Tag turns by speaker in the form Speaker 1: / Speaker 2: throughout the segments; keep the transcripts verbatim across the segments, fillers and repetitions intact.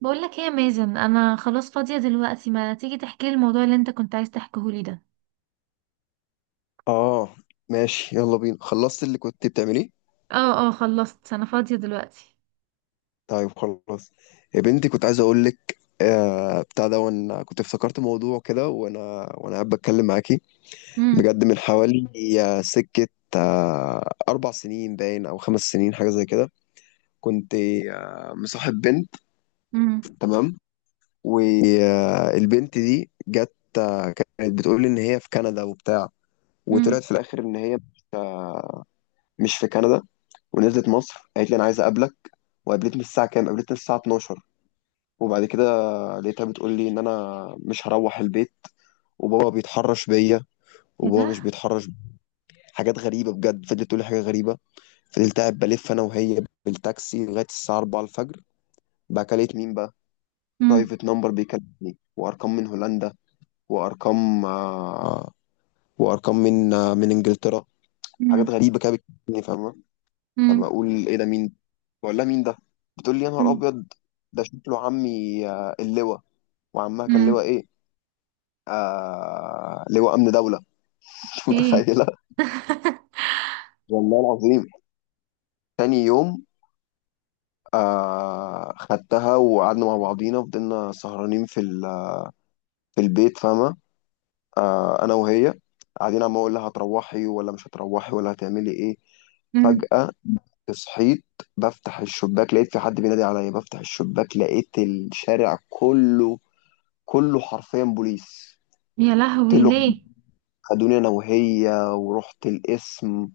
Speaker 1: بقول لك ايه يا مازن، انا خلاص فاضيه دلوقتي. ما تيجي تحكي لي الموضوع اللي انت كنت عايز تحكيه لي ده.
Speaker 2: اه ماشي يلا بينا. خلصت اللي كنت بتعمليه؟
Speaker 1: اه اه، خلصت. انا فاضيه دلوقتي.
Speaker 2: طيب خلاص يا بنتي. كنت عايز اقول لك آه بتاع ده، وانا كنت افتكرت موضوع كده وانا وانا قاعد بتكلم معاكي.
Speaker 1: امم.
Speaker 2: بجد من حوالي آه، سكة آه اربع سنين باين او خمس سنين حاجة زي كده. كنت آه مصاحب بنت،
Speaker 1: امم.
Speaker 2: تمام؟ والبنت دي جت آه، كانت بتقول لي ان هي في كندا وبتاع،
Speaker 1: امم.
Speaker 2: وطلعت في الاخر ان هي مش آه، مش في كندا. ونزلت مصر قالت لي انا عايزه اقابلك، وقابلتني الساعه كام؟ قابلتني الساعه اتناشر. وبعد كده لقيتها بتقول لي ان انا مش هروح البيت، وبابا بيتحرش بيا.
Speaker 1: ايه
Speaker 2: وبابا
Speaker 1: ده.
Speaker 2: مش بيتحرش بيا. حاجات غريبه بجد، فضلت تقول لي حاجه غريبه. فضلت قاعد بلف انا وهي بالتاكسي لغايه الساعه اربعة الفجر. بقى كلمت مين بقى؟
Speaker 1: امم.
Speaker 2: برايفت نمبر بيكلمني، وارقام من هولندا، وارقام آه، وارقام من آه، من انجلترا. حاجات
Speaker 1: امم.
Speaker 2: غريبه كده بتكلمني، فاهم؟ فما
Speaker 1: امم.
Speaker 2: اقول ايه ده مين؟ بقول لها مين ده، بتقول لي يا نهار
Speaker 1: امم.
Speaker 2: ابيض، ده شكله عمي، آه، اللواء. وعمها كان
Speaker 1: امم.
Speaker 2: لواء ايه؟ آه، لواء امن دوله. مش
Speaker 1: ايه.
Speaker 2: متخيله. والله العظيم. تاني يوم آه خدتها وقعدنا مع بعضينا، فضلنا سهرانين في ال- في البيت، فاهمه؟ آه، انا وهي قاعدين، عم اقول لها هتروحي ولا مش هتروحي ولا هتعملي ايه.
Speaker 1: امم.
Speaker 2: فجأة صحيت بفتح الشباك، لقيت في حد بينادي عليا، بفتح الشباك لقيت الشارع كله، كله حرفيا بوليس.
Speaker 1: يا
Speaker 2: قلت
Speaker 1: لهوي،
Speaker 2: له
Speaker 1: ليه؟
Speaker 2: خدوني انا وهي، ورحت القسم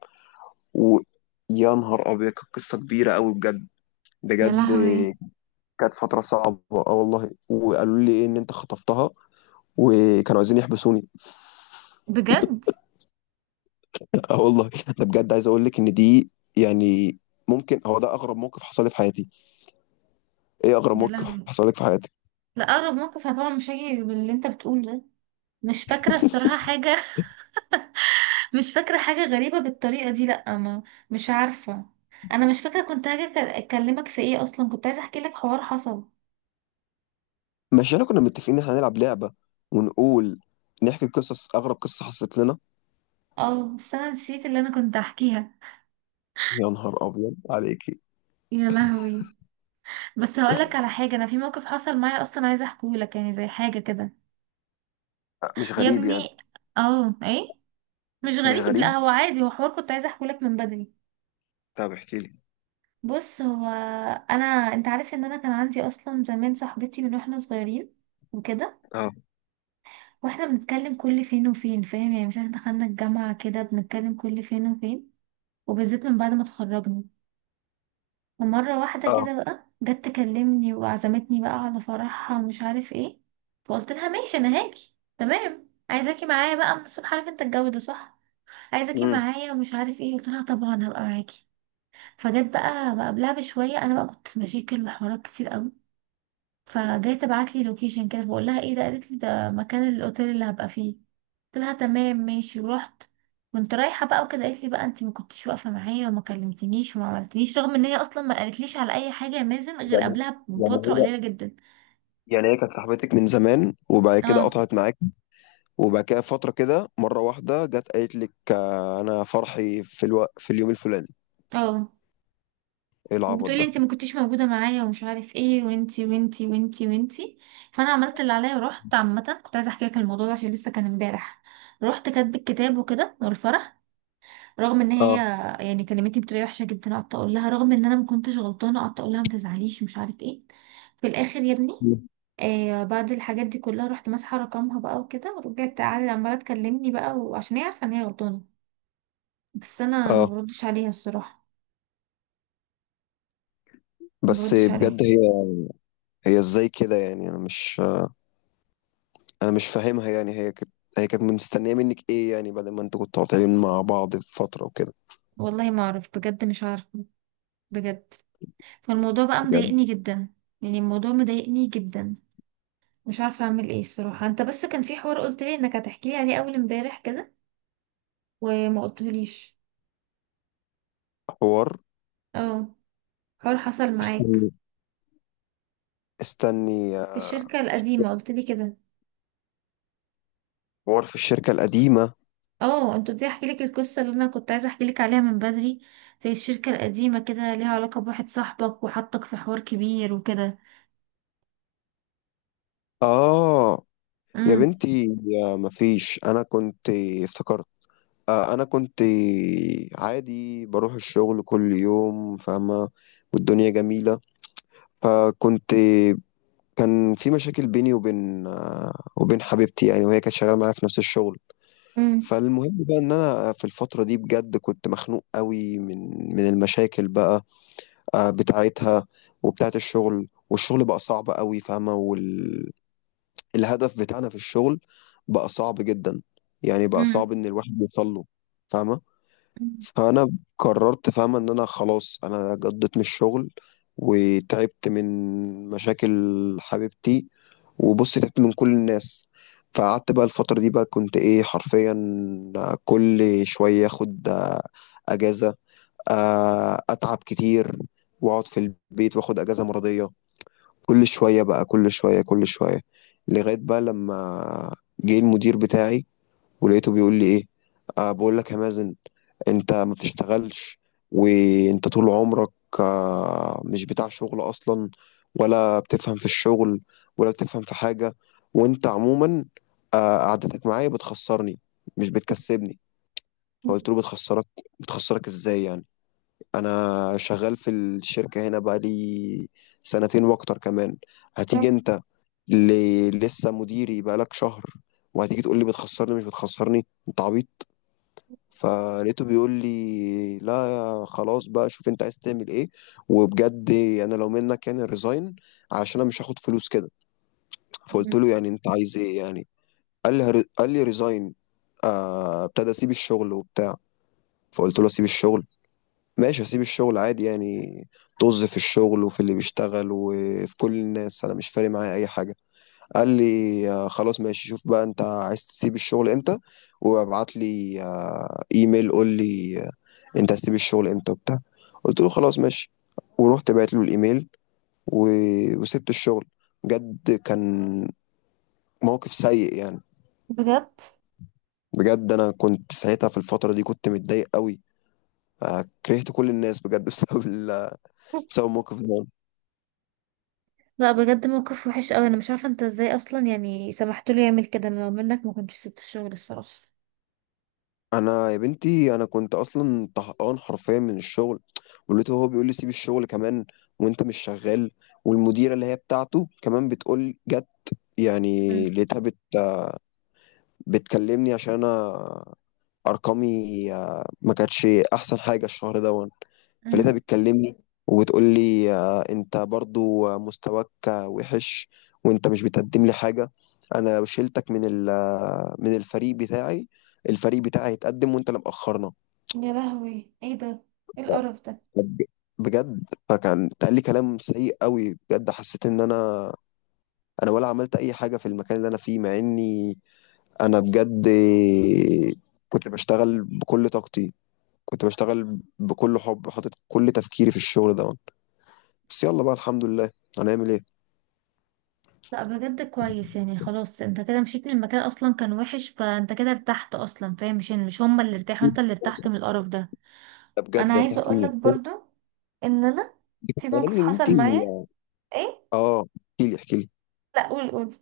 Speaker 2: و يا نهار ابيض، كانت قصه كبيره قوي بجد،
Speaker 1: يا
Speaker 2: بجد.
Speaker 1: لهوي.
Speaker 2: كانت فتره صعبه، اه والله. وقالوا لي ايه؟ ان انت خطفتها، وكانوا عايزين يحبسوني.
Speaker 1: بجد؟
Speaker 2: اه والله. ده بجد عايز اقول لك ان دي، يعني ممكن هو ده اغرب موقف حصل لي في حياتي. ايه اغرب
Speaker 1: يا
Speaker 2: موقف
Speaker 1: لهوي.
Speaker 2: حصل لك في حياتك؟
Speaker 1: لا، اقرب موقف أنا طبعا مش هيجي باللي انت بتقوله ده. مش فاكره الصراحه حاجه. مش فاكرة حاجة غريبة بالطريقة دي، لأ ما. مش عارفة. أنا مش فاكرة كنت هاجي أك- أكلمك في إيه أصلا. كنت عايزة أحكي لك حوار حصل.
Speaker 2: مش احنا كنا متفقين ان احنا هنلعب لعبه، ونقول، نحكي قصص اغرب قصه حصلت لنا؟
Speaker 1: اه، بس أنا نسيت اللي أنا كنت أحكيها.
Speaker 2: يا نهار ابيض عليكي.
Speaker 1: يا لهوي. بس هقولك على حاجة، أنا في موقف حصل معايا أصلا، عايزة أحكيهولك، يعني زي حاجة كده.
Speaker 2: آه، مش
Speaker 1: يا
Speaker 2: غريب يعني؟
Speaker 1: ابني. اه. إيه. مش
Speaker 2: مش
Speaker 1: غريب
Speaker 2: غريب.
Speaker 1: لأ، هو عادي، هو حوار كنت عايزة أحكيهولك من بدري.
Speaker 2: طب احكي لي.
Speaker 1: بص، هو، أنا، أنت عارف إن أنا كان عندي أصلا زمان صاحبتي من وإحنا صغيرين وكده.
Speaker 2: اه.
Speaker 1: واحنا بنتكلم كل فين وفين، فاهم، يعني مثلا دخلنا الجامعة كده بنتكلم كل فين وفين، وبالذات من بعد ما اتخرجنا. ومرة واحدة كده
Speaker 2: اه.
Speaker 1: بقى جت تكلمني وعزمتني بقى على فرحها ومش عارف ايه. فقلت لها ماشي انا هاجي تمام، عايزاكي معايا بقى من الصبح، عارف انت الجو ده صح، عايزاكي
Speaker 2: امم.
Speaker 1: معايا ومش عارف ايه، قلت لها طبعا هبقى معاكي. فجت بقى بقى قبلها بشوية، انا بقى كنت في مشاكل وحوارات كتير قوي. فجاي تبعت لي لوكيشن كده، بقول لها ايه ده، قالت لي ده مكان الاوتيل اللي هبقى فيه. قلت لها تمام ماشي، ورحت. كنت رايحه بقى وكده، قالت لي بقى انت ما كنتش واقفه معايا وما كلمتنيش وما عملتليش، رغم ان هي اصلا ما قالتليش على اي حاجه يا مازن غير
Speaker 2: يعني،
Speaker 1: قبلها
Speaker 2: يعني
Speaker 1: بفتره
Speaker 2: هي
Speaker 1: قليله جدا.
Speaker 2: يعني هي كانت صاحبتك من زمان، وبعد كده
Speaker 1: اه.
Speaker 2: قطعت معاك، وبعد كده فترة كده مرة واحدة جت قالت لك آه، انا فرحي في الو... في اليوم الفلاني؟
Speaker 1: اه.
Speaker 2: ايه العبط
Speaker 1: وبتقولي
Speaker 2: ده.
Speaker 1: انت ما كنتيش موجوده معايا ومش عارف ايه، وانتي وانتي وانتي وانتي. فانا عملت اللي عليا ورحت. عامه كنت عايزه احكي لك الموضوع ده عشان لسه كان امبارح. رحت كاتب الكتاب وكده والفرح، رغم ان هي،
Speaker 2: اه.
Speaker 1: يعني كلمتني بطريقه وحشه جدا. قعدت اقول لها رغم ان انا ما كنتش غلطانه، قعدت اقول لها ما تزعليش ومش عارف ايه. في الاخر يا ابني،
Speaker 2: مم.
Speaker 1: آه، بعد الحاجات دي كلها رحت ماسحه رقمها بقى وكده، ورجعت تعالى عماله تكلمني بقى، وعشان هي عارفه ان هي غلطانه، بس انا ما
Speaker 2: اه
Speaker 1: بردش عليها الصراحه. ما
Speaker 2: بس
Speaker 1: بردش عليها.
Speaker 2: بجد هي، هي ازاي كده يعني؟ انا مش، انا مش فاهمها. يعني هي كانت، هي كانت مستنية منك ايه يعني، بدل ما انتوا كنتوا قاطعين مع بعض فترة وكده؟
Speaker 1: والله ما اعرف بجد، مش عارفه. بجد. فالموضوع بقى
Speaker 2: بجد.
Speaker 1: مضايقني جدا. يعني الموضوع مضايقني جدا، مش عارفه اعمل ايه الصراحه. انت بس كان في حوار قلت لي انك هتحكي لي عليه اول امبارح كده، وما قلتهوليش.
Speaker 2: حوار،
Speaker 1: اه. حوار حصل معاك.
Speaker 2: استني، استني
Speaker 1: في
Speaker 2: آه،
Speaker 1: الشركة القديمة قلت لي كده.
Speaker 2: حوار في الشركة القديمة.
Speaker 1: اه، انت قلت لي احكي لك القصة اللي انا كنت عايزة احكي لك عليها من بدري. في الشركة القديمة كده، ليها علاقة بواحد صاحبك وحطك في حوار كبير وكده.
Speaker 2: اه. يا
Speaker 1: امم.
Speaker 2: بنتي، يا مفيش، انا كنت افتكرت، آه، انا كنت عادي بروح الشغل كل يوم، فاهمة، والدنيا جميلة. فكنت، كان في مشاكل بيني وبين آه، وبين حبيبتي يعني، وهي كانت شغالة معايا في نفس الشغل.
Speaker 1: امم.
Speaker 2: فالمهم بقى ان انا في الفترة دي بجد كنت مخنوق قوي من من المشاكل بقى، آه، بتاعتها وبتاعت الشغل. والشغل بقى صعب قوي، فاهمة؟ الهدف بتاعنا في الشغل بقى صعب جدا، يعني بقى
Speaker 1: امم.
Speaker 2: صعب ان الواحد يوصل له، فاهمه؟ فانا قررت، فاهمه، ان انا خلاص انا جضيت من الشغل وتعبت من مشاكل حبيبتي، وبص تعبت من كل الناس. فقعدت بقى الفترة دي بقى كنت ايه حرفيا، كل شوية اخد آه، اجازة، آه، اتعب كتير واقعد في البيت، واخد اجازة مرضية كل شوية بقى، كل شوية كل شوية. لغاية بقى لما جه المدير بتاعي، ولقيته بيقول لي ايه، أه بقول لك يا مازن، انت ما بتشتغلش، وانت طول عمرك أه مش بتاع شغل اصلا، ولا بتفهم في الشغل، ولا بتفهم في حاجة، وانت عموما أه قعدتك معايا بتخسرني، مش بتكسبني. فقلت له بتخسرك؟ بتخسرك ازاي يعني؟ انا شغال في الشركة هنا بقى لي سنتين واكتر كمان، هتيجي انت اللي لسه مديري بقالك شهر، وهتيجي تقول لي بتخسرني؟ مش بتخسرني انت عبيط؟ فلقيته بيقول لي لا خلاص بقى، شوف انت عايز تعمل ايه. وبجد انا لو منك يعني ريزاين، عشان انا مش هاخد فلوس كده. فقلت له يعني انت عايز ايه يعني؟ قال لي هر- قال لي ريزاين، آه، ابتدى اسيب الشغل وبتاع. فقلت له اسيب الشغل؟ ماشي اسيب الشغل عادي يعني، طز في الشغل وفي اللي بيشتغل وفي كل الناس، انا مش فارق معايا اي حاجه. قال لي آه، خلاص ماشي، شوف بقى انت عايز تسيب الشغل امتى، وابعت لي آه، ايميل قول لي آه، انت هتسيب الشغل امتى وبتاع. قلت له خلاص ماشي. ورحت بعت له الايميل و... وسبت الشغل. بجد كان موقف سيء يعني.
Speaker 1: بجد.
Speaker 2: بجد انا كنت ساعتها في الفترة دي كنت متضايق قوي، آه، كرهت كل الناس بجد. بسبب ال... بسبب الموقف ده.
Speaker 1: لا بجد موقف وحش قوي، انا مش عارفة انت ازاي اصلا يعني سمحت له يعمل كده. انا لو منك ما كنتش سبت الشغل الصراحة.
Speaker 2: انا يا بنتي انا كنت اصلا طهقان حرفيا من الشغل، ولقيته هو بيقول لي سيب الشغل كمان، وانت مش شغال. والمديره اللي هي بتاعته كمان بتقول، جت يعني،
Speaker 1: امم.
Speaker 2: لقيتها بت بتكلمني عشان انا ارقامي آه، ما كانتش احسن حاجه الشهر ده. فلقيتها
Speaker 1: امم.
Speaker 2: بتكلمني وبتقول لي آه، انت برضو آه، مستواك آه، وحش، وانت مش بتقدم لي حاجه، انا لو شلتك من ال- آه، من الفريق بتاعي، الفريق بتاعي هيتقدم وانت اللي مأخرنا.
Speaker 1: يا لهوي، ايه ده. ايه القرف ده.
Speaker 2: بجد. بجد. فكان اتقال لي كلام سيء قوي بجد، حسيت ان انا، انا ولا عملت اي حاجه في المكان اللي انا فيه، مع اني انا بجد كنت بشتغل بكل طاقتي، كنت بشتغل بكل حب، حاطط كل تفكيري في الشغل ده. بس يلا بقى، الحمد لله، هنعمل ايه.
Speaker 1: لا بجد كويس يعني، خلاص انت كده مشيت من المكان اصلا كان وحش، فانت كده ارتحت اصلا، فاهم. مش مش هما اللي ارتاحوا، انت اللي ارتحت من القرف ده.
Speaker 2: بجد
Speaker 1: انا عايزه
Speaker 2: ارتحت
Speaker 1: اقول
Speaker 2: من
Speaker 1: لك
Speaker 2: الشغل.
Speaker 1: برضو ان انا في
Speaker 2: قال
Speaker 1: موقف
Speaker 2: لي ان انت،
Speaker 1: حصل معايا. ايه.
Speaker 2: اه احكي لي احكي لي.
Speaker 1: لا، قول قول.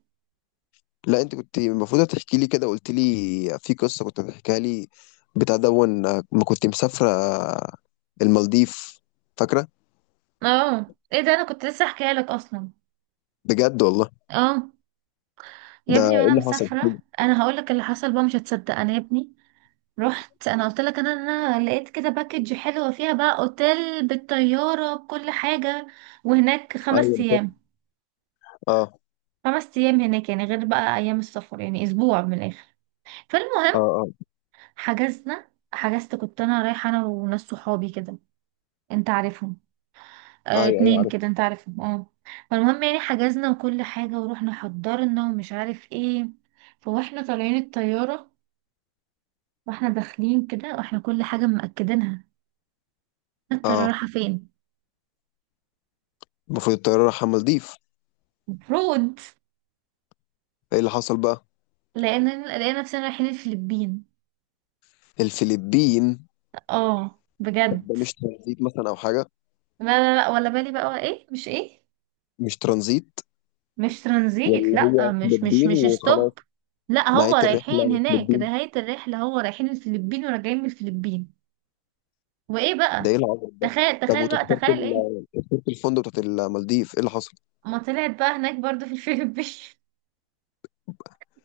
Speaker 2: لا انت كنت المفروض هتحكي لي، كده قلت لي في قصه كنت بتحكيها لي، بتاع دون آه، ما كنت مسافره آه، المالديف، فاكره؟
Speaker 1: اه، ايه ده، انا كنت لسه احكيها لك اصلا.
Speaker 2: بجد والله.
Speaker 1: اه. يا
Speaker 2: ده
Speaker 1: ابني
Speaker 2: ايه
Speaker 1: وانا
Speaker 2: اللي حصل؟
Speaker 1: مسافره انا هقول لك اللي حصل بقى، مش هتصدق انا يا ابني. رحت، انا قلت لك انا انا لقيت كده باكج حلوه فيها بقى اوتيل بالطياره بكل حاجه، وهناك
Speaker 2: ايوه
Speaker 1: خمس
Speaker 2: أنا فاكر.
Speaker 1: ايام
Speaker 2: اه.
Speaker 1: خمس ايام هناك يعني غير بقى ايام السفر، يعني اسبوع من الاخر. فالمهم
Speaker 2: اه.
Speaker 1: حجزنا، حجزت كنت انا رايحه انا وناس صحابي كده، انت عارفهم.
Speaker 2: اه.
Speaker 1: اه،
Speaker 2: ايوه ايوه
Speaker 1: اتنين كده،
Speaker 2: عارف.
Speaker 1: انت عارفهم اه. فالمهم يعني حجزنا وكل حاجه، ورحنا حضرنا ومش عارف ايه. فواحنا طالعين الطياره واحنا داخلين كده، واحنا كل حاجه مأكدينها، الطياره
Speaker 2: اه.
Speaker 1: رايحه فين.
Speaker 2: المفروض الطياره رايحه المالديف،
Speaker 1: المفروض.
Speaker 2: ايه اللي حصل بقى؟
Speaker 1: لقينا لقينا نفسنا رايحين الفلبين.
Speaker 2: الفلبين؟
Speaker 1: اه
Speaker 2: طب ده
Speaker 1: بجد.
Speaker 2: مش ترانزيت مثلا او حاجه؟
Speaker 1: لا لا لا، ولا بالي بقى، ولا ايه مش ايه.
Speaker 2: مش ترانزيت؟
Speaker 1: مش ترانزيت.
Speaker 2: ولا
Speaker 1: لا،
Speaker 2: هو
Speaker 1: مش مش
Speaker 2: فلبين
Speaker 1: مش
Speaker 2: وخلاص؟
Speaker 1: ستوب. لا هو
Speaker 2: نهايه
Speaker 1: رايحين
Speaker 2: الرحله
Speaker 1: هناك
Speaker 2: فلبين؟
Speaker 1: نهاية الرحلة، هو رايحين الفلبين وراجعين من الفلبين. وايه
Speaker 2: ده ايه
Speaker 1: بقى.
Speaker 2: العبط ده.
Speaker 1: تخيل
Speaker 2: طب
Speaker 1: تخيل بقى
Speaker 2: وتذكره
Speaker 1: تخيل ايه.
Speaker 2: ال- تذكره الفندق بتاعت المالديف ايه اللي حصل؟
Speaker 1: ما طلعت بقى هناك برضو في الفلبين.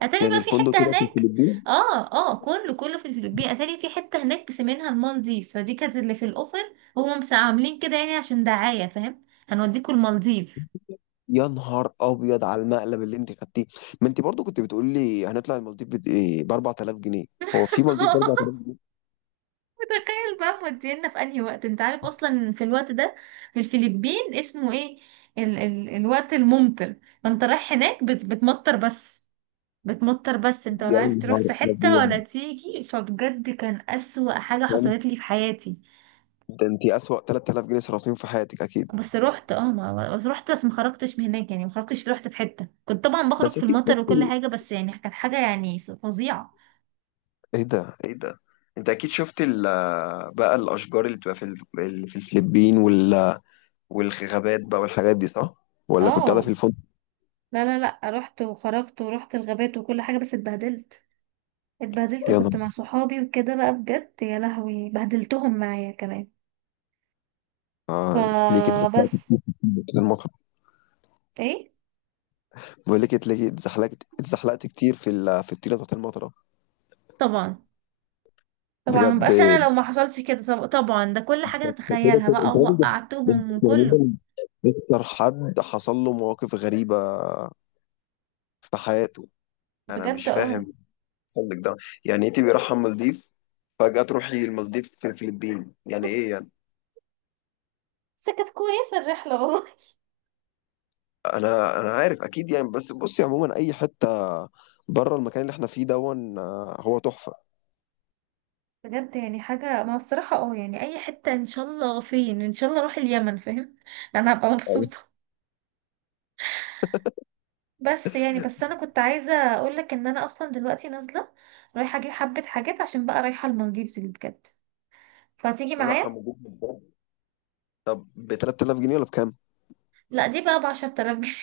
Speaker 1: اتاري
Speaker 2: يعني
Speaker 1: بقى في
Speaker 2: الفندق
Speaker 1: حتة
Speaker 2: كده في
Speaker 1: هناك.
Speaker 2: الفلبين؟
Speaker 1: اه. اه. كله كله في الفلبين، اتاري في حتة هناك بيسمينها المالديف، فدي كانت اللي في الاوفر، هم بس عاملين كده يعني عشان دعاية فاهم، هنوديكوا المالديف.
Speaker 2: يا نهار ابيض على المقلب اللي انت خدتيه. ما انت برضو كنت بتقول لي هنطلع المالديف بت... ايه ب اربعة الاف جنيه؟ هو في مالديف ب اربعة الاف جنيه؟
Speaker 1: متخيل بقى، مودينا في انهي وقت. انت عارف اصلا في الوقت ده في الفلبين اسمه ايه؟ ال ال الوقت الممطر. فانت رايح هناك بت بتمطر بس. بتمطر بس انت ولا
Speaker 2: يا
Speaker 1: عارف تروح
Speaker 2: نهار
Speaker 1: في حتة
Speaker 2: ابيض،
Speaker 1: ولا تيجي، فبجد كان اسوأ حاجة حصلت لي في حياتي.
Speaker 2: ده انت اسوأ تلات الاف جنيه صرفتيهم في حياتك اكيد.
Speaker 1: بس رحت اه ما بس رحت بس ما خرجتش من هناك، يعني ما خرجتش. رحت في حتة، كنت طبعا بخرج
Speaker 2: بس
Speaker 1: في
Speaker 2: اكيد
Speaker 1: المطر وكل
Speaker 2: شفت،
Speaker 1: حاجة بس، يعني كانت حاجة يعني فظيعة.
Speaker 2: ايه ده ايه ده، انت اكيد شفت ال... بقى الاشجار اللي بتبقى في ال... اللي في الفلبين وال... والغابات بقى والحاجات دي صح؟ ولا كنت قاعده
Speaker 1: اه.
Speaker 2: في الفندق؟
Speaker 1: لا لا لا، رحت وخرجت ورحت الغابات وكل حاجة، بس اتبهدلت. اتبهدلت
Speaker 2: يا نهار
Speaker 1: وكنت مع صحابي وكده بقى بجد، يا لهوي، بهدلتهم معايا كمان.
Speaker 2: آه. ليه كده زعلت؟
Speaker 1: فبس.
Speaker 2: المطر.
Speaker 1: ايه.
Speaker 2: بقول لك اتلاقي، اتزحلقت اتزحلقت كتير في ال... في الطيله بتاعت المطره؟
Speaker 1: طبعا. طبعا
Speaker 2: بجد
Speaker 1: مبقاش انا لو ما حصلش كده. طب... طبعا ده كل حاجة
Speaker 2: انت كده
Speaker 1: تتخيلها
Speaker 2: كده-
Speaker 1: بقى،
Speaker 2: انت راجل، ده- ده انت
Speaker 1: وقعتهم وكله.
Speaker 2: عموما اكتر حد حصل له مواقف غريبه في حياته. انا
Speaker 1: بجد.
Speaker 2: مش
Speaker 1: اه.
Speaker 2: فاهم حصل لك ده، يعني انت بيرحم مالديف، فجأة تروحي المالديف في الفلبين؟ يعني ايه يعني؟
Speaker 1: بس كانت كويسة الرحلة والله.
Speaker 2: انا انا عارف اكيد يعني، بس بصي عموما اي حته بره المكان اللي احنا فيه دون آه، هو تحفه.
Speaker 1: بجد يعني حاجة، ما هو الصراحة اه، يعني اي حتة ان شاء الله. فين ان شاء الله، اروح اليمن فاهم. انا هبقى
Speaker 2: أيوة.
Speaker 1: مبسوطة. بس يعني، بس انا كنت عايزة اقولك ان انا اصلا دلوقتي نازلة، رايحة اجيب حبة حاجات عشان بقى رايحة المالديفز اللي بجد، فتيجي
Speaker 2: رحم
Speaker 1: معايا.
Speaker 2: وجوز البر. طب ب تلات الاف جنيه ولا بكام؟
Speaker 1: لا دي بقى بعشرة آلاف جنيه.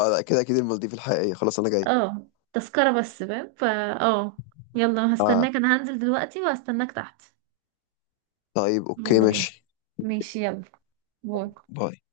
Speaker 2: آه لا، كده اكيد المالديف الحقيقيه، خلاص انا جاي.
Speaker 1: اه تذكرة بس فاهم فا. اه. يلا،
Speaker 2: آه،
Speaker 1: هستناك، انا هنزل دلوقتي وهستناك تحت.
Speaker 2: طيب اوكي
Speaker 1: يلا بينا.
Speaker 2: ماشي.
Speaker 1: ماشي يلا. باي.
Speaker 2: باي.